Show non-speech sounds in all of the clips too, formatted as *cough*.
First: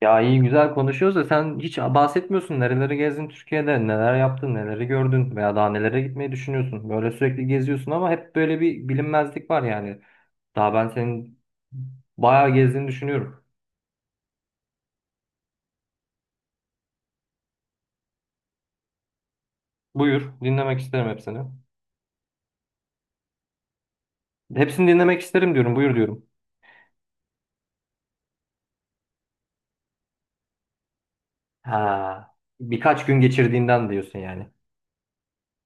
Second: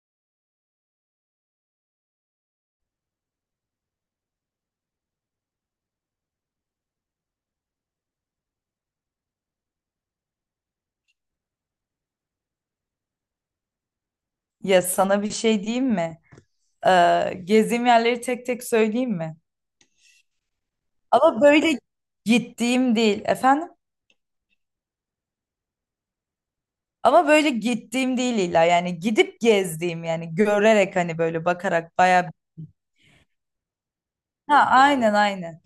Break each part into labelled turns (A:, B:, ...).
A: Ya iyi güzel konuşuyoruz da sen hiç bahsetmiyorsun. Nereleri gezdin Türkiye'de, neler yaptın, neleri gördün veya daha nelere gitmeyi düşünüyorsun. Böyle sürekli geziyorsun ama hep böyle bir bilinmezlik var yani. Daha ben senin bayağı gezdiğini düşünüyorum.
B: Ya sana bir şey diyeyim mi? Gezdiğim yerleri tek tek söyleyeyim mi?
A: Buyur, dinlemek isterim hepsini.
B: Ama böyle gittiğim değil efendim.
A: Hepsini dinlemek isterim diyorum, buyur diyorum.
B: Ama böyle gittiğim değil illa yani gidip gezdiğim yani görerek hani böyle bakarak bayağı.
A: Ha, birkaç gün geçirdiğinden diyorsun yani.
B: Ha, aynen.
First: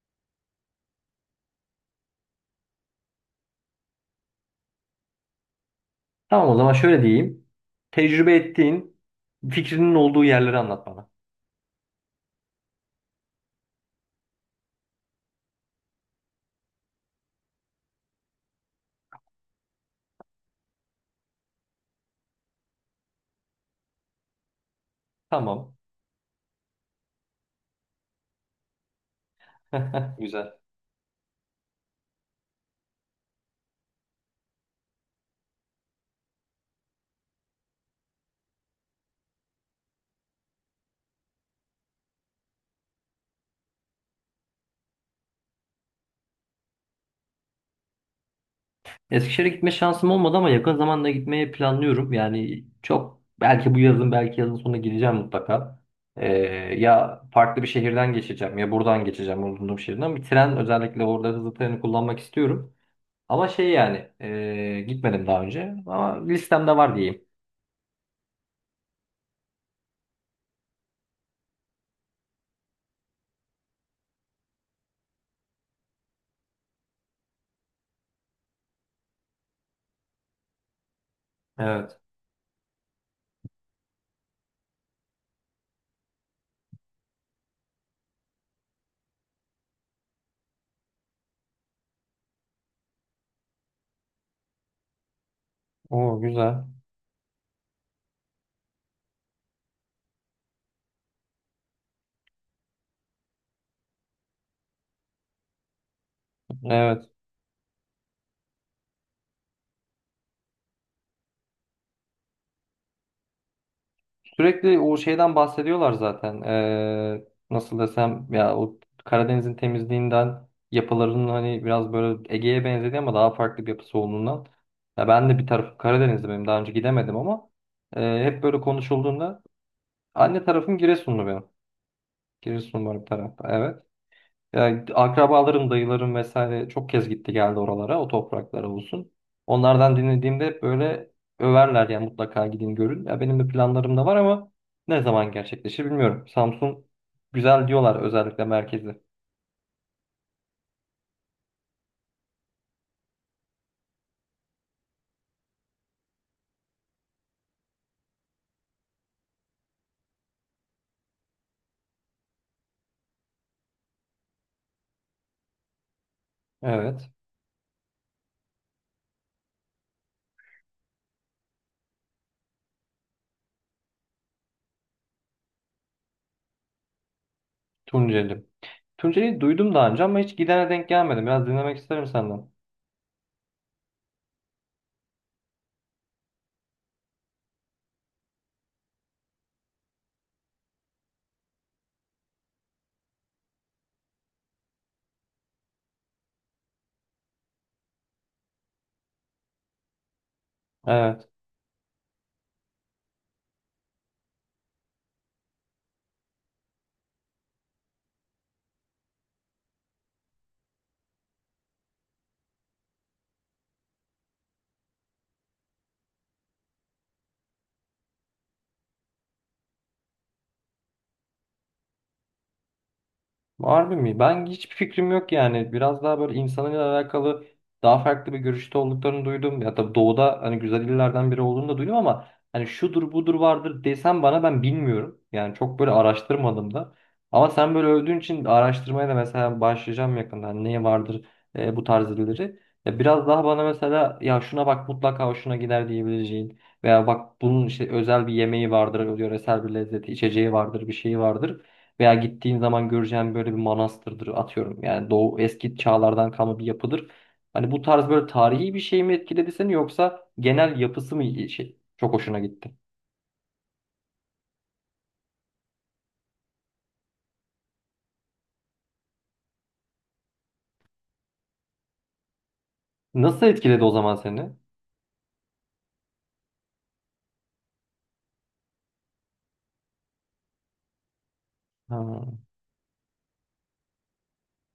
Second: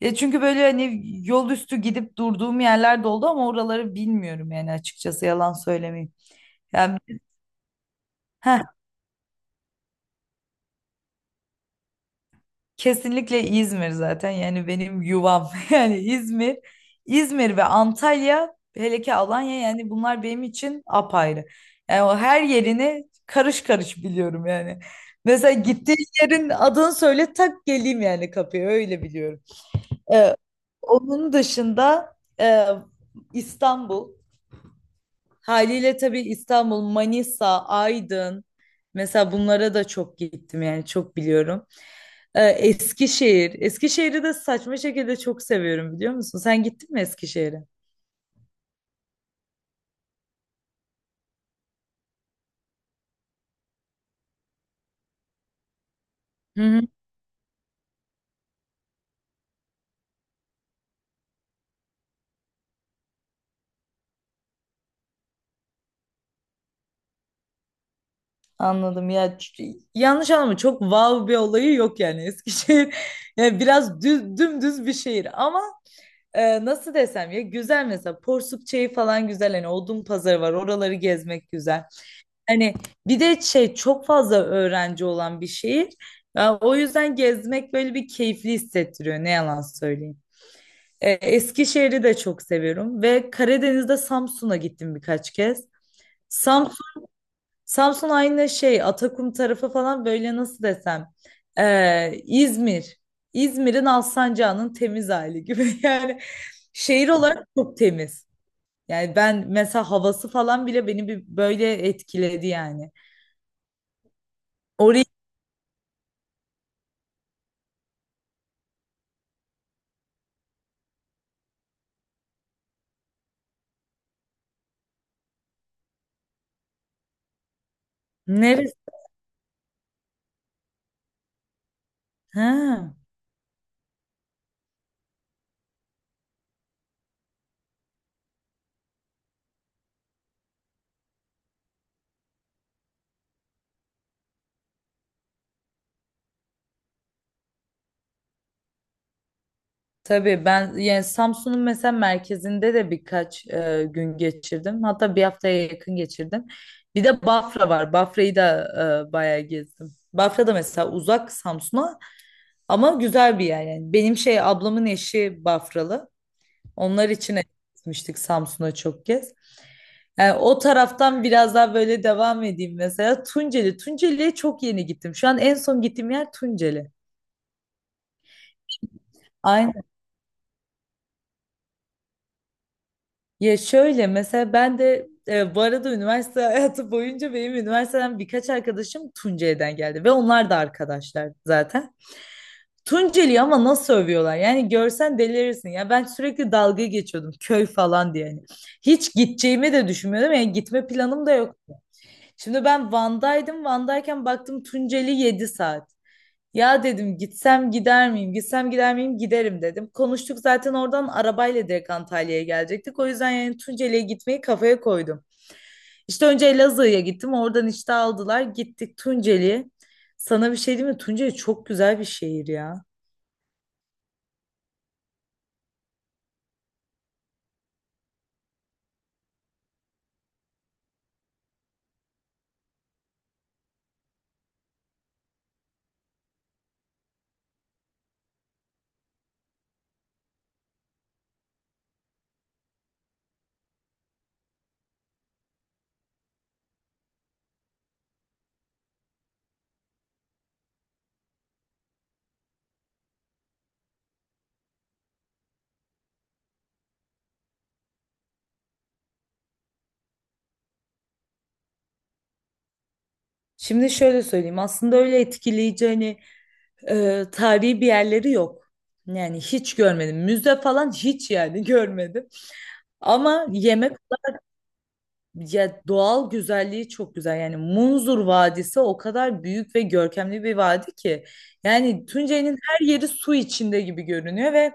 B: Ya çünkü böyle hani yol üstü gidip durduğum yerler de oldu ama oraları bilmiyorum yani açıkçası yalan söylemeyeyim.
A: Tamam o zaman
B: Yani
A: şöyle diyeyim. Tecrübe
B: heh,
A: ettiğin, fikrinin olduğu yerleri anlat bana.
B: kesinlikle İzmir zaten yani benim yuvam *laughs* yani İzmir, İzmir ve Antalya hele ki Alanya yani bunlar benim için apayrı. Yani o her yerini karış karış biliyorum yani. Mesela
A: Tamam.
B: gittiğin yerin adını söyle tak geleyim yani kapıya öyle biliyorum.
A: *laughs*
B: Ee,
A: Güzel.
B: Onun dışında e, İstanbul. Haliyle tabii İstanbul, Manisa, Aydın mesela bunlara da çok gittim yani çok biliyorum. Eskişehir. Eskişehir'i de saçma şekilde çok seviyorum biliyor musun? Sen gittin mi Eskişehir'e?
A: Eskişehir'e gitme şansım olmadı ama yakın zamanda gitmeyi planlıyorum. Yani çok belki bu yazın belki yazın sonuna gideceğim mutlaka. Ee,
B: Hı hı.
A: ya farklı bir şehirden geçeceğim ya buradan geçeceğim bulunduğum şehirden. Bir tren özellikle orada hızlı treni kullanmak istiyorum. Ama şey yani gitmedim daha önce ama listemde var diyeyim.
B: Anladım ya, yanlış anlama, çok wow bir olayı yok yani Eskişehir *laughs* yani biraz düz, dümdüz bir şehir ama nasıl desem ya, güzel mesela Porsuk falan güzel, hani Odun Pazarı var, oraları gezmek güzel.
A: Evet.
B: Hani bir de şey, çok fazla öğrenci olan bir şehir. Ya o yüzden gezmek böyle bir keyifli hissettiriyor ne yalan söyleyeyim. Eskişehir'i de çok seviyorum ve Karadeniz'de Samsun'a gittim birkaç kez.
A: Oo güzel.
B: Samsun, Samsun aynı şey, Atakum tarafı falan, böyle nasıl desem İzmir. İzmir'in Alsancak'ın temiz hali gibi *laughs* yani şehir
A: Evet.
B: olarak çok temiz. Yani ben mesela havası falan bile beni bir böyle etkiledi yani.
A: Sürekli o
B: Orayı.
A: şeyden bahsediyorlar zaten. Nasıl desem ya o Karadeniz'in temizliğinden yapılarının hani biraz böyle Ege'ye benzediği ama daha farklı bir yapısı olduğundan. Ya ben de bir tarafım Karadeniz'de benim daha önce gidemedim ama hep böyle
B: Neresi?
A: konuşulduğunda anne tarafım Giresunlu benim. Giresunlu
B: Ha,
A: var bir tarafta evet. Yani akrabalarım, dayılarım vesaire çok kez gitti geldi oralara, o topraklara olsun. Onlardan dinlediğimde hep böyle överler yani mutlaka gidin görün. Ya benim de planlarım da var ama ne zaman gerçekleşir bilmiyorum. Samsun güzel diyorlar özellikle merkezi.
B: tabii ben yani Samsun'un mesela merkezinde de birkaç gün geçirdim. Hatta bir haftaya yakın geçirdim. Bir de Bafra var. Bafra'yı da bayağı gezdim. Bafra da mesela uzak Samsun'a ama güzel bir yer yani. Benim şey, ablamın eşi Bafralı. Onlar
A: Evet.
B: için gitmiştik Samsun'a çok kez. Yani o taraftan biraz daha böyle devam edeyim mesela. Tunceli. Tunceli'ye çok yeni gittim. Şu an en son gittiğim yer Tunceli.
A: Tunceli. Tunceli'yi duydum daha önce ama hiç gidene denk gelmedim. Biraz dinlemek isterim senden.
B: Ya şöyle mesela ben de bu arada üniversite *laughs* hayatı boyunca benim üniversiteden birkaç arkadaşım Tunceli'den geldi ve onlar da arkadaşlar zaten. Tunceli'yi ama nasıl övüyorlar? Yani görsen delirirsin. Ya ben sürekli dalga geçiyordum köy falan diye. Yani. Hiç gideceğimi de düşünmüyordum. Yani gitme planım
A: Evet.
B: da yok. Şimdi ben Van'daydım. Van'dayken baktım Tunceli 7 saat. Ya dedim gitsem gider miyim? Gitsem gider miyim? Giderim dedim. Konuştuk zaten oradan arabayla direkt Antalya'ya gelecektik. O yüzden yani Tunceli'ye gitmeyi kafaya koydum. İşte önce Elazığ'a gittim. Oradan işte aldılar. Gittik Tunceli'ye. Sana bir şey diyeyim mi? Tunceli çok güzel bir şehir ya.
A: Harbi mi? Ben hiçbir fikrim yok yani. Biraz daha böyle insanıyla alakalı daha farklı bir görüşte olduklarını duydum. Ya tabii doğuda hani güzel illerden biri olduğunu da duydum ama hani şudur budur vardır desem bana ben bilmiyorum. Yani çok böyle araştırmadım da. Ama sen böyle övdüğün için araştırmaya da mesela başlayacağım yakında. Hani neye vardır bu tarz illeri. Ya biraz daha bana mesela ya şuna bak mutlaka hoşuna gider diyebileceğin veya bak bunun işte özel bir yemeği vardır, yöresel bir lezzeti, içeceği vardır, bir şeyi vardır. Veya gittiğin zaman göreceğin böyle bir manastırdır atıyorum. Yani Doğu eski çağlardan kalma bir yapıdır. Hani bu tarz böyle tarihi bir şey mi etkiledi seni yoksa genel yapısı mı iyi şey? Çok hoşuna gitti.
B: Şimdi şöyle söyleyeyim. Aslında öyle etkileyici hani tarihi bir yerleri yok. Yani hiç görmedim. Müze falan hiç yani *laughs* görmedim.
A: Nasıl
B: Ama
A: etkiledi o
B: yemek,
A: zaman seni?
B: ya doğal güzelliği çok güzel. Yani Munzur Vadisi o kadar büyük ve görkemli bir vadi ki.
A: Ha,
B: Yani Tunceli'nin her yeri su içinde gibi görünüyor ve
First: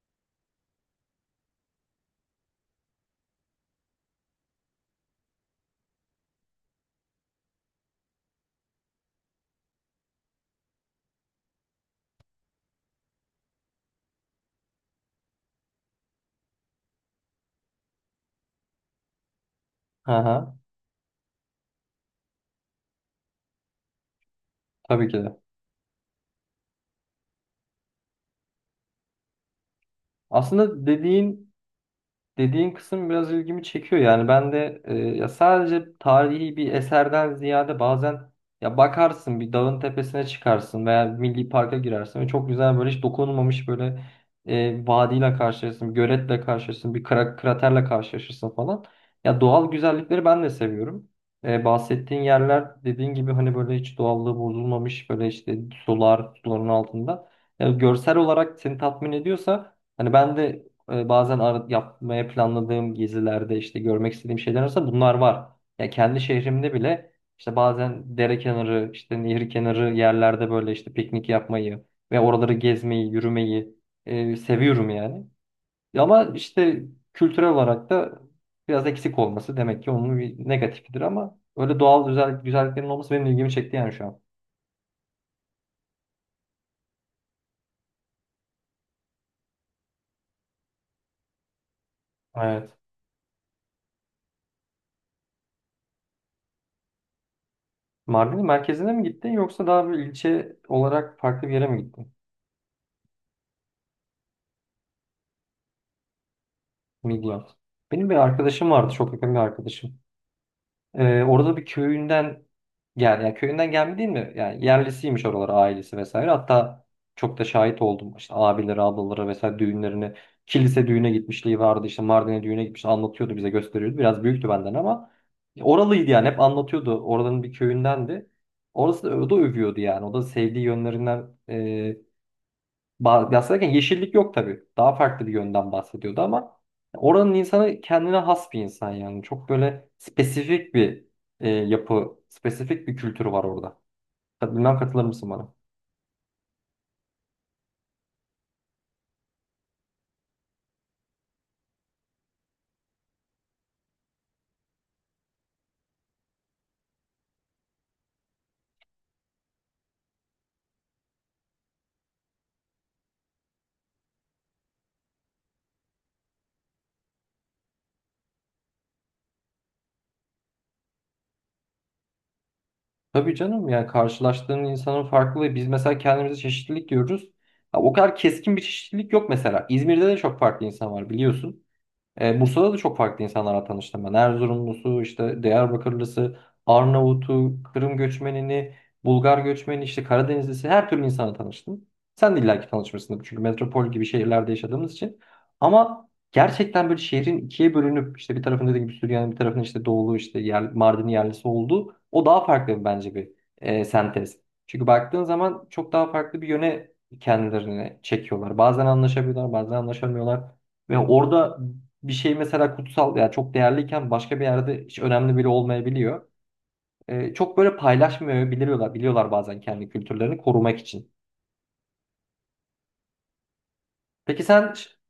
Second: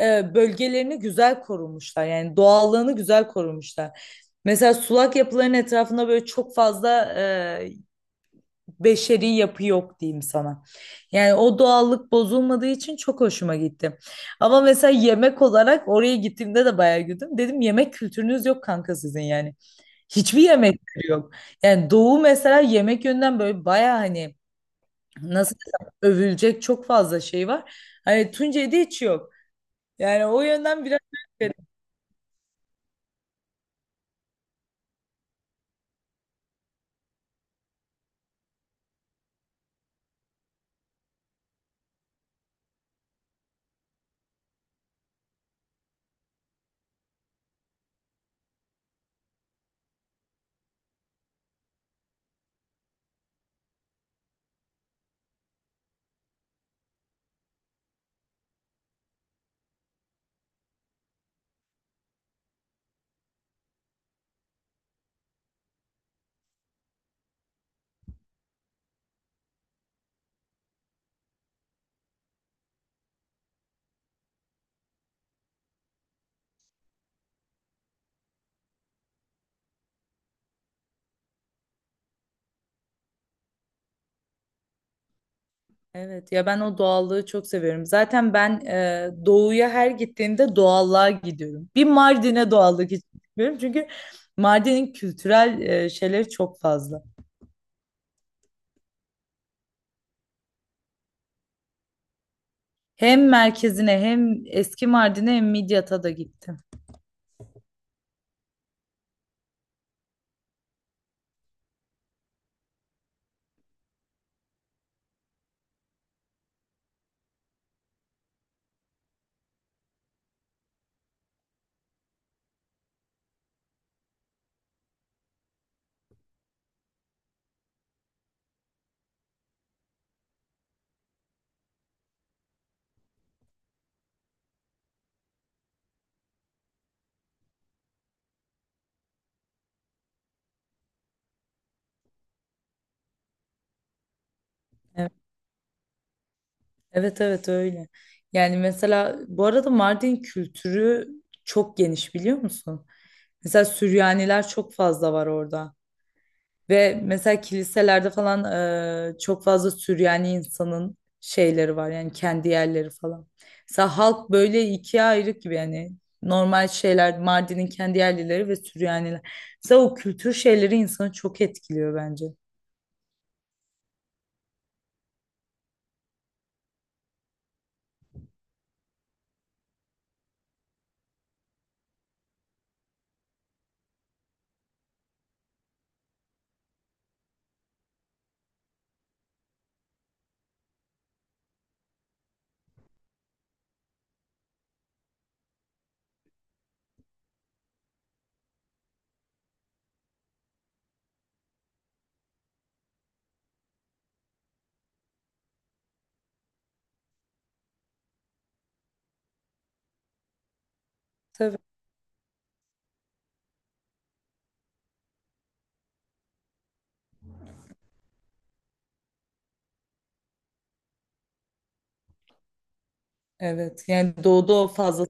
B: bölgelerini güzel korumuşlar. Yani doğallığını güzel korumuşlar. Mesela sulak yapıların etrafında böyle çok fazla e, beşeri yapı yok diyeyim sana. Yani o doğallık bozulmadığı için çok hoşuma gitti. Ama mesela yemek olarak oraya gittiğimde de bayağı güldüm. Dedim yemek kültürünüz yok kanka sizin yani. Hiçbir
A: ha,
B: yemek kültürü yok. Yani doğu mesela yemek yönden böyle bayağı hani,
A: tabii ki de.
B: nasıl desem, övülecek çok fazla şey var. Hani Tuncay'da hiç yok. Yani o yönden
A: Aslında
B: biraz.
A: dediğin Dediğin kısım biraz ilgimi çekiyor yani ben de ya sadece tarihi bir eserden ziyade bazen ya bakarsın bir dağın tepesine çıkarsın veya milli parka girersin ve çok güzel böyle hiç dokunulmamış böyle vadiyle karşılaşırsın, bir göletle karşılaşırsın, bir kraterle karşılaşırsın falan. Ya doğal güzellikleri ben de seviyorum. Bahsettiğin yerler dediğin gibi hani böyle hiç doğallığı bozulmamış böyle işte sular, suların altında. Ya görsel olarak seni tatmin ediyorsa hani ben de bazen yapmaya planladığım gezilerde işte görmek istediğim şeyler arasında bunlar var. Ya kendi şehrimde bile işte bazen dere kenarı, işte nehir kenarı yerlerde böyle işte piknik yapmayı ve oraları gezmeyi, yürümeyi seviyorum yani. Ya ama işte kültürel olarak da biraz eksik olması demek ki onun bir negatifidir ama öyle doğal güzel, güzelliklerin olması benim ilgimi çekti yani şu an.
B: Evet ya, ben o doğallığı çok seviyorum. Zaten ben doğuya her gittiğimde doğallığa gidiyorum. Bir Mardin'e
A: Evet.
B: doğallık istiyorum çünkü Mardin'in kültürel şeyleri çok fazla.
A: Mardin'in merkezine mi gittin yoksa daha bir ilçe olarak farklı bir yere mi gittin?
B: Hem merkezine hem eski Mardin'e hem Midyat'a da gittim.
A: Midyat. Benim bir arkadaşım vardı, çok yakın bir arkadaşım. Orada bir köyünden gel, yani köyünden gelme değil mi? Yani yerlisiymiş oralara ailesi vesaire. Hatta çok da şahit oldum. İşte abileri, ablaları vesaire düğünlerine, kilise düğüne gitmişliği vardı. İşte Mardin'e düğüne gitmiş, anlatıyordu bize gösteriyordu. Biraz büyüktü benden ama oralıydı yani hep anlatıyordu. Oradanın bir köyündendi. Orası da, o da övüyordu yani. O da sevdiği yönlerinden bahsederken yeşillik yok tabii. Daha farklı bir yönden bahsediyordu ama oranın insanı kendine has bir insan yani. Çok böyle spesifik bir yapı, spesifik bir kültür var orada. Bilmem katılır
B: Evet,
A: mısın bana?
B: evet, evet, öyle. Yani mesela bu arada Mardin kültürü çok geniş biliyor musun? Mesela Süryaniler çok fazla var orada. Ve mesela kiliselerde falan çok fazla Süryani insanın şeyleri var yani kendi yerleri falan. Mesela halk böyle ikiye ayrık gibi yani, normal şeyler, Mardin'in kendi yerlileri ve Süryaniler. Mesela o kültür şeyleri insanı çok etkiliyor bence.
A: Tabii canım yani karşılaştığın insanın farklılığı. Biz mesela kendimize çeşitlilik diyoruz. Ha, o kadar keskin bir çeşitlilik yok mesela. İzmir'de de çok farklı insan var biliyorsun. Bursa'da da çok farklı insanlarla tanıştım ben. Erzurumlusu, işte Diyarbakırlısı, Arnavut'u, Kırım göçmenini, Bulgar göçmeni, işte Karadenizlisi her türlü insanla tanıştım. Sen de illaki tanışmışsındır çünkü metropol gibi şehirlerde yaşadığımız için. Ama gerçekten böyle şehrin ikiye bölünüp işte bir tarafın dediğim gibi Süryani, bir tarafın işte Doğulu, işte yer, Mardin yerlisi olduğu o daha farklı bence bir sentez. Çünkü baktığın zaman çok daha farklı bir yöne kendilerini çekiyorlar. Bazen anlaşabiliyorlar, bazen anlaşamıyorlar. Ve orada
B: Tabii.
A: bir şey mesela kutsal ya çok değerliyken başka bir yerde hiç önemli bile olmayabiliyor. Çok böyle paylaşmıyor biliyorlar bazen kendi kültürlerini korumak için.
B: Evet yani
A: Peki
B: doğuda o
A: sen
B: fazla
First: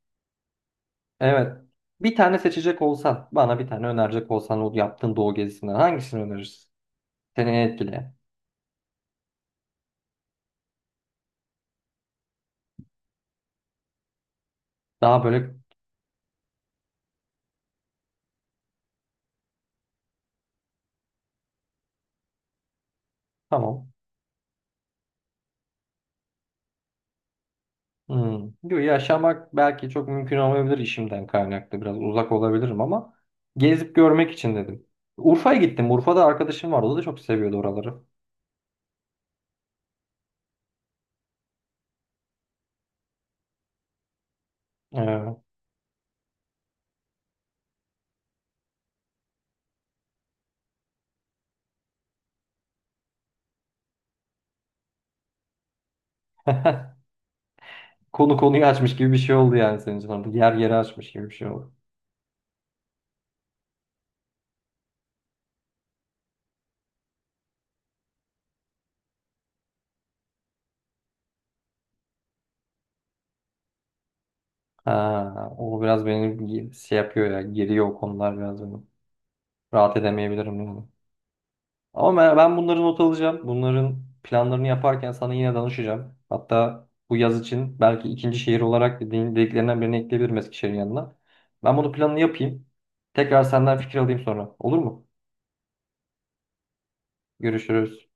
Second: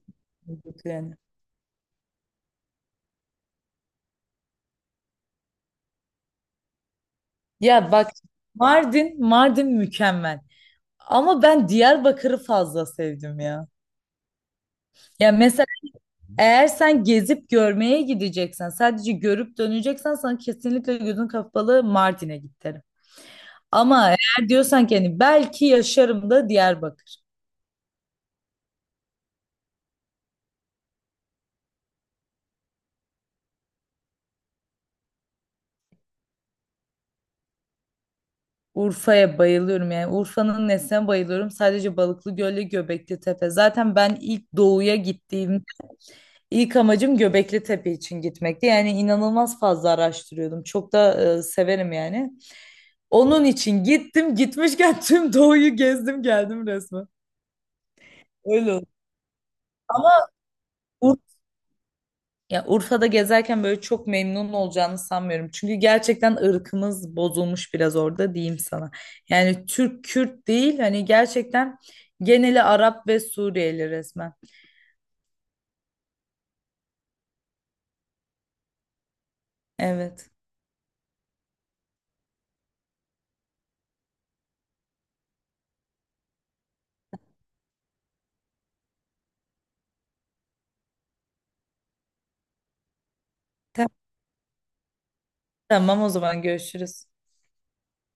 B: yani.
A: evet bir tane seçecek olsan bana bir tane önerecek olsan o yaptığın doğu gezisinden hangisini önerirsin? Seni en
B: Ya bak,
A: etkileyen.
B: Mardin, Mardin mükemmel. Ama ben Diyarbakır'ı fazla sevdim ya.
A: Daha
B: Ya
A: böyle
B: mesela eğer sen gezip görmeye gideceksen, sadece görüp döneceksen sana kesinlikle gözün kapalı Mardin'e git derim.
A: tamam.
B: Ama eğer diyorsan ki hani belki yaşarım, da Diyarbakır.
A: Hmm. Diyor, yaşamak belki çok mümkün olmayabilir işimden kaynaklı biraz uzak olabilirim ama gezip görmek için dedim. Urfa'ya gittim. Urfa'da arkadaşım vardı. O da çok seviyordu oraları.
B: Urfa'ya bayılıyorum yani Urfa'nın nesine bayılıyorum. Sadece Balıklı Göl'le Göbekli Tepe. Zaten ben ilk doğuya
A: Ee,
B: gittiğim ilk amacım Göbekli Tepe için gitmekti. Yani inanılmaz fazla araştırıyordum. Çok da severim yani. Onun için gittim. Gitmişken tüm doğuyu gezdim geldim resmen.
A: Konu konuyu
B: Öyle oldu.
A: açmış gibi bir şey oldu yani senin için
B: Ama
A: orada. Yer yeri açmış gibi bir şey oldu.
B: ya Urfa'da gezerken böyle çok memnun olacağını sanmıyorum. Çünkü gerçekten ırkımız bozulmuş biraz orada diyeyim sana. Yani Türk Kürt değil hani, gerçekten geneli Arap ve Suriyeli resmen.
A: Ha, o biraz beni şey yapıyor ya. Geriyor o konular biraz beni. Rahat
B: Evet.
A: edemeyebilirim yani. Ama ben bunları not alacağım. Bunların planlarını yaparken sana yine danışacağım. Hatta bu yaz için belki ikinci şehir olarak dediklerinden birini ekleyebilirim Eskişehir'in yanına. Ben bunu planını yapayım. Tekrar senden
B: Tamam
A: fikir alayım sonra. Olur mu?
B: tamam o zaman görüşürüz.
A: Görüşürüz.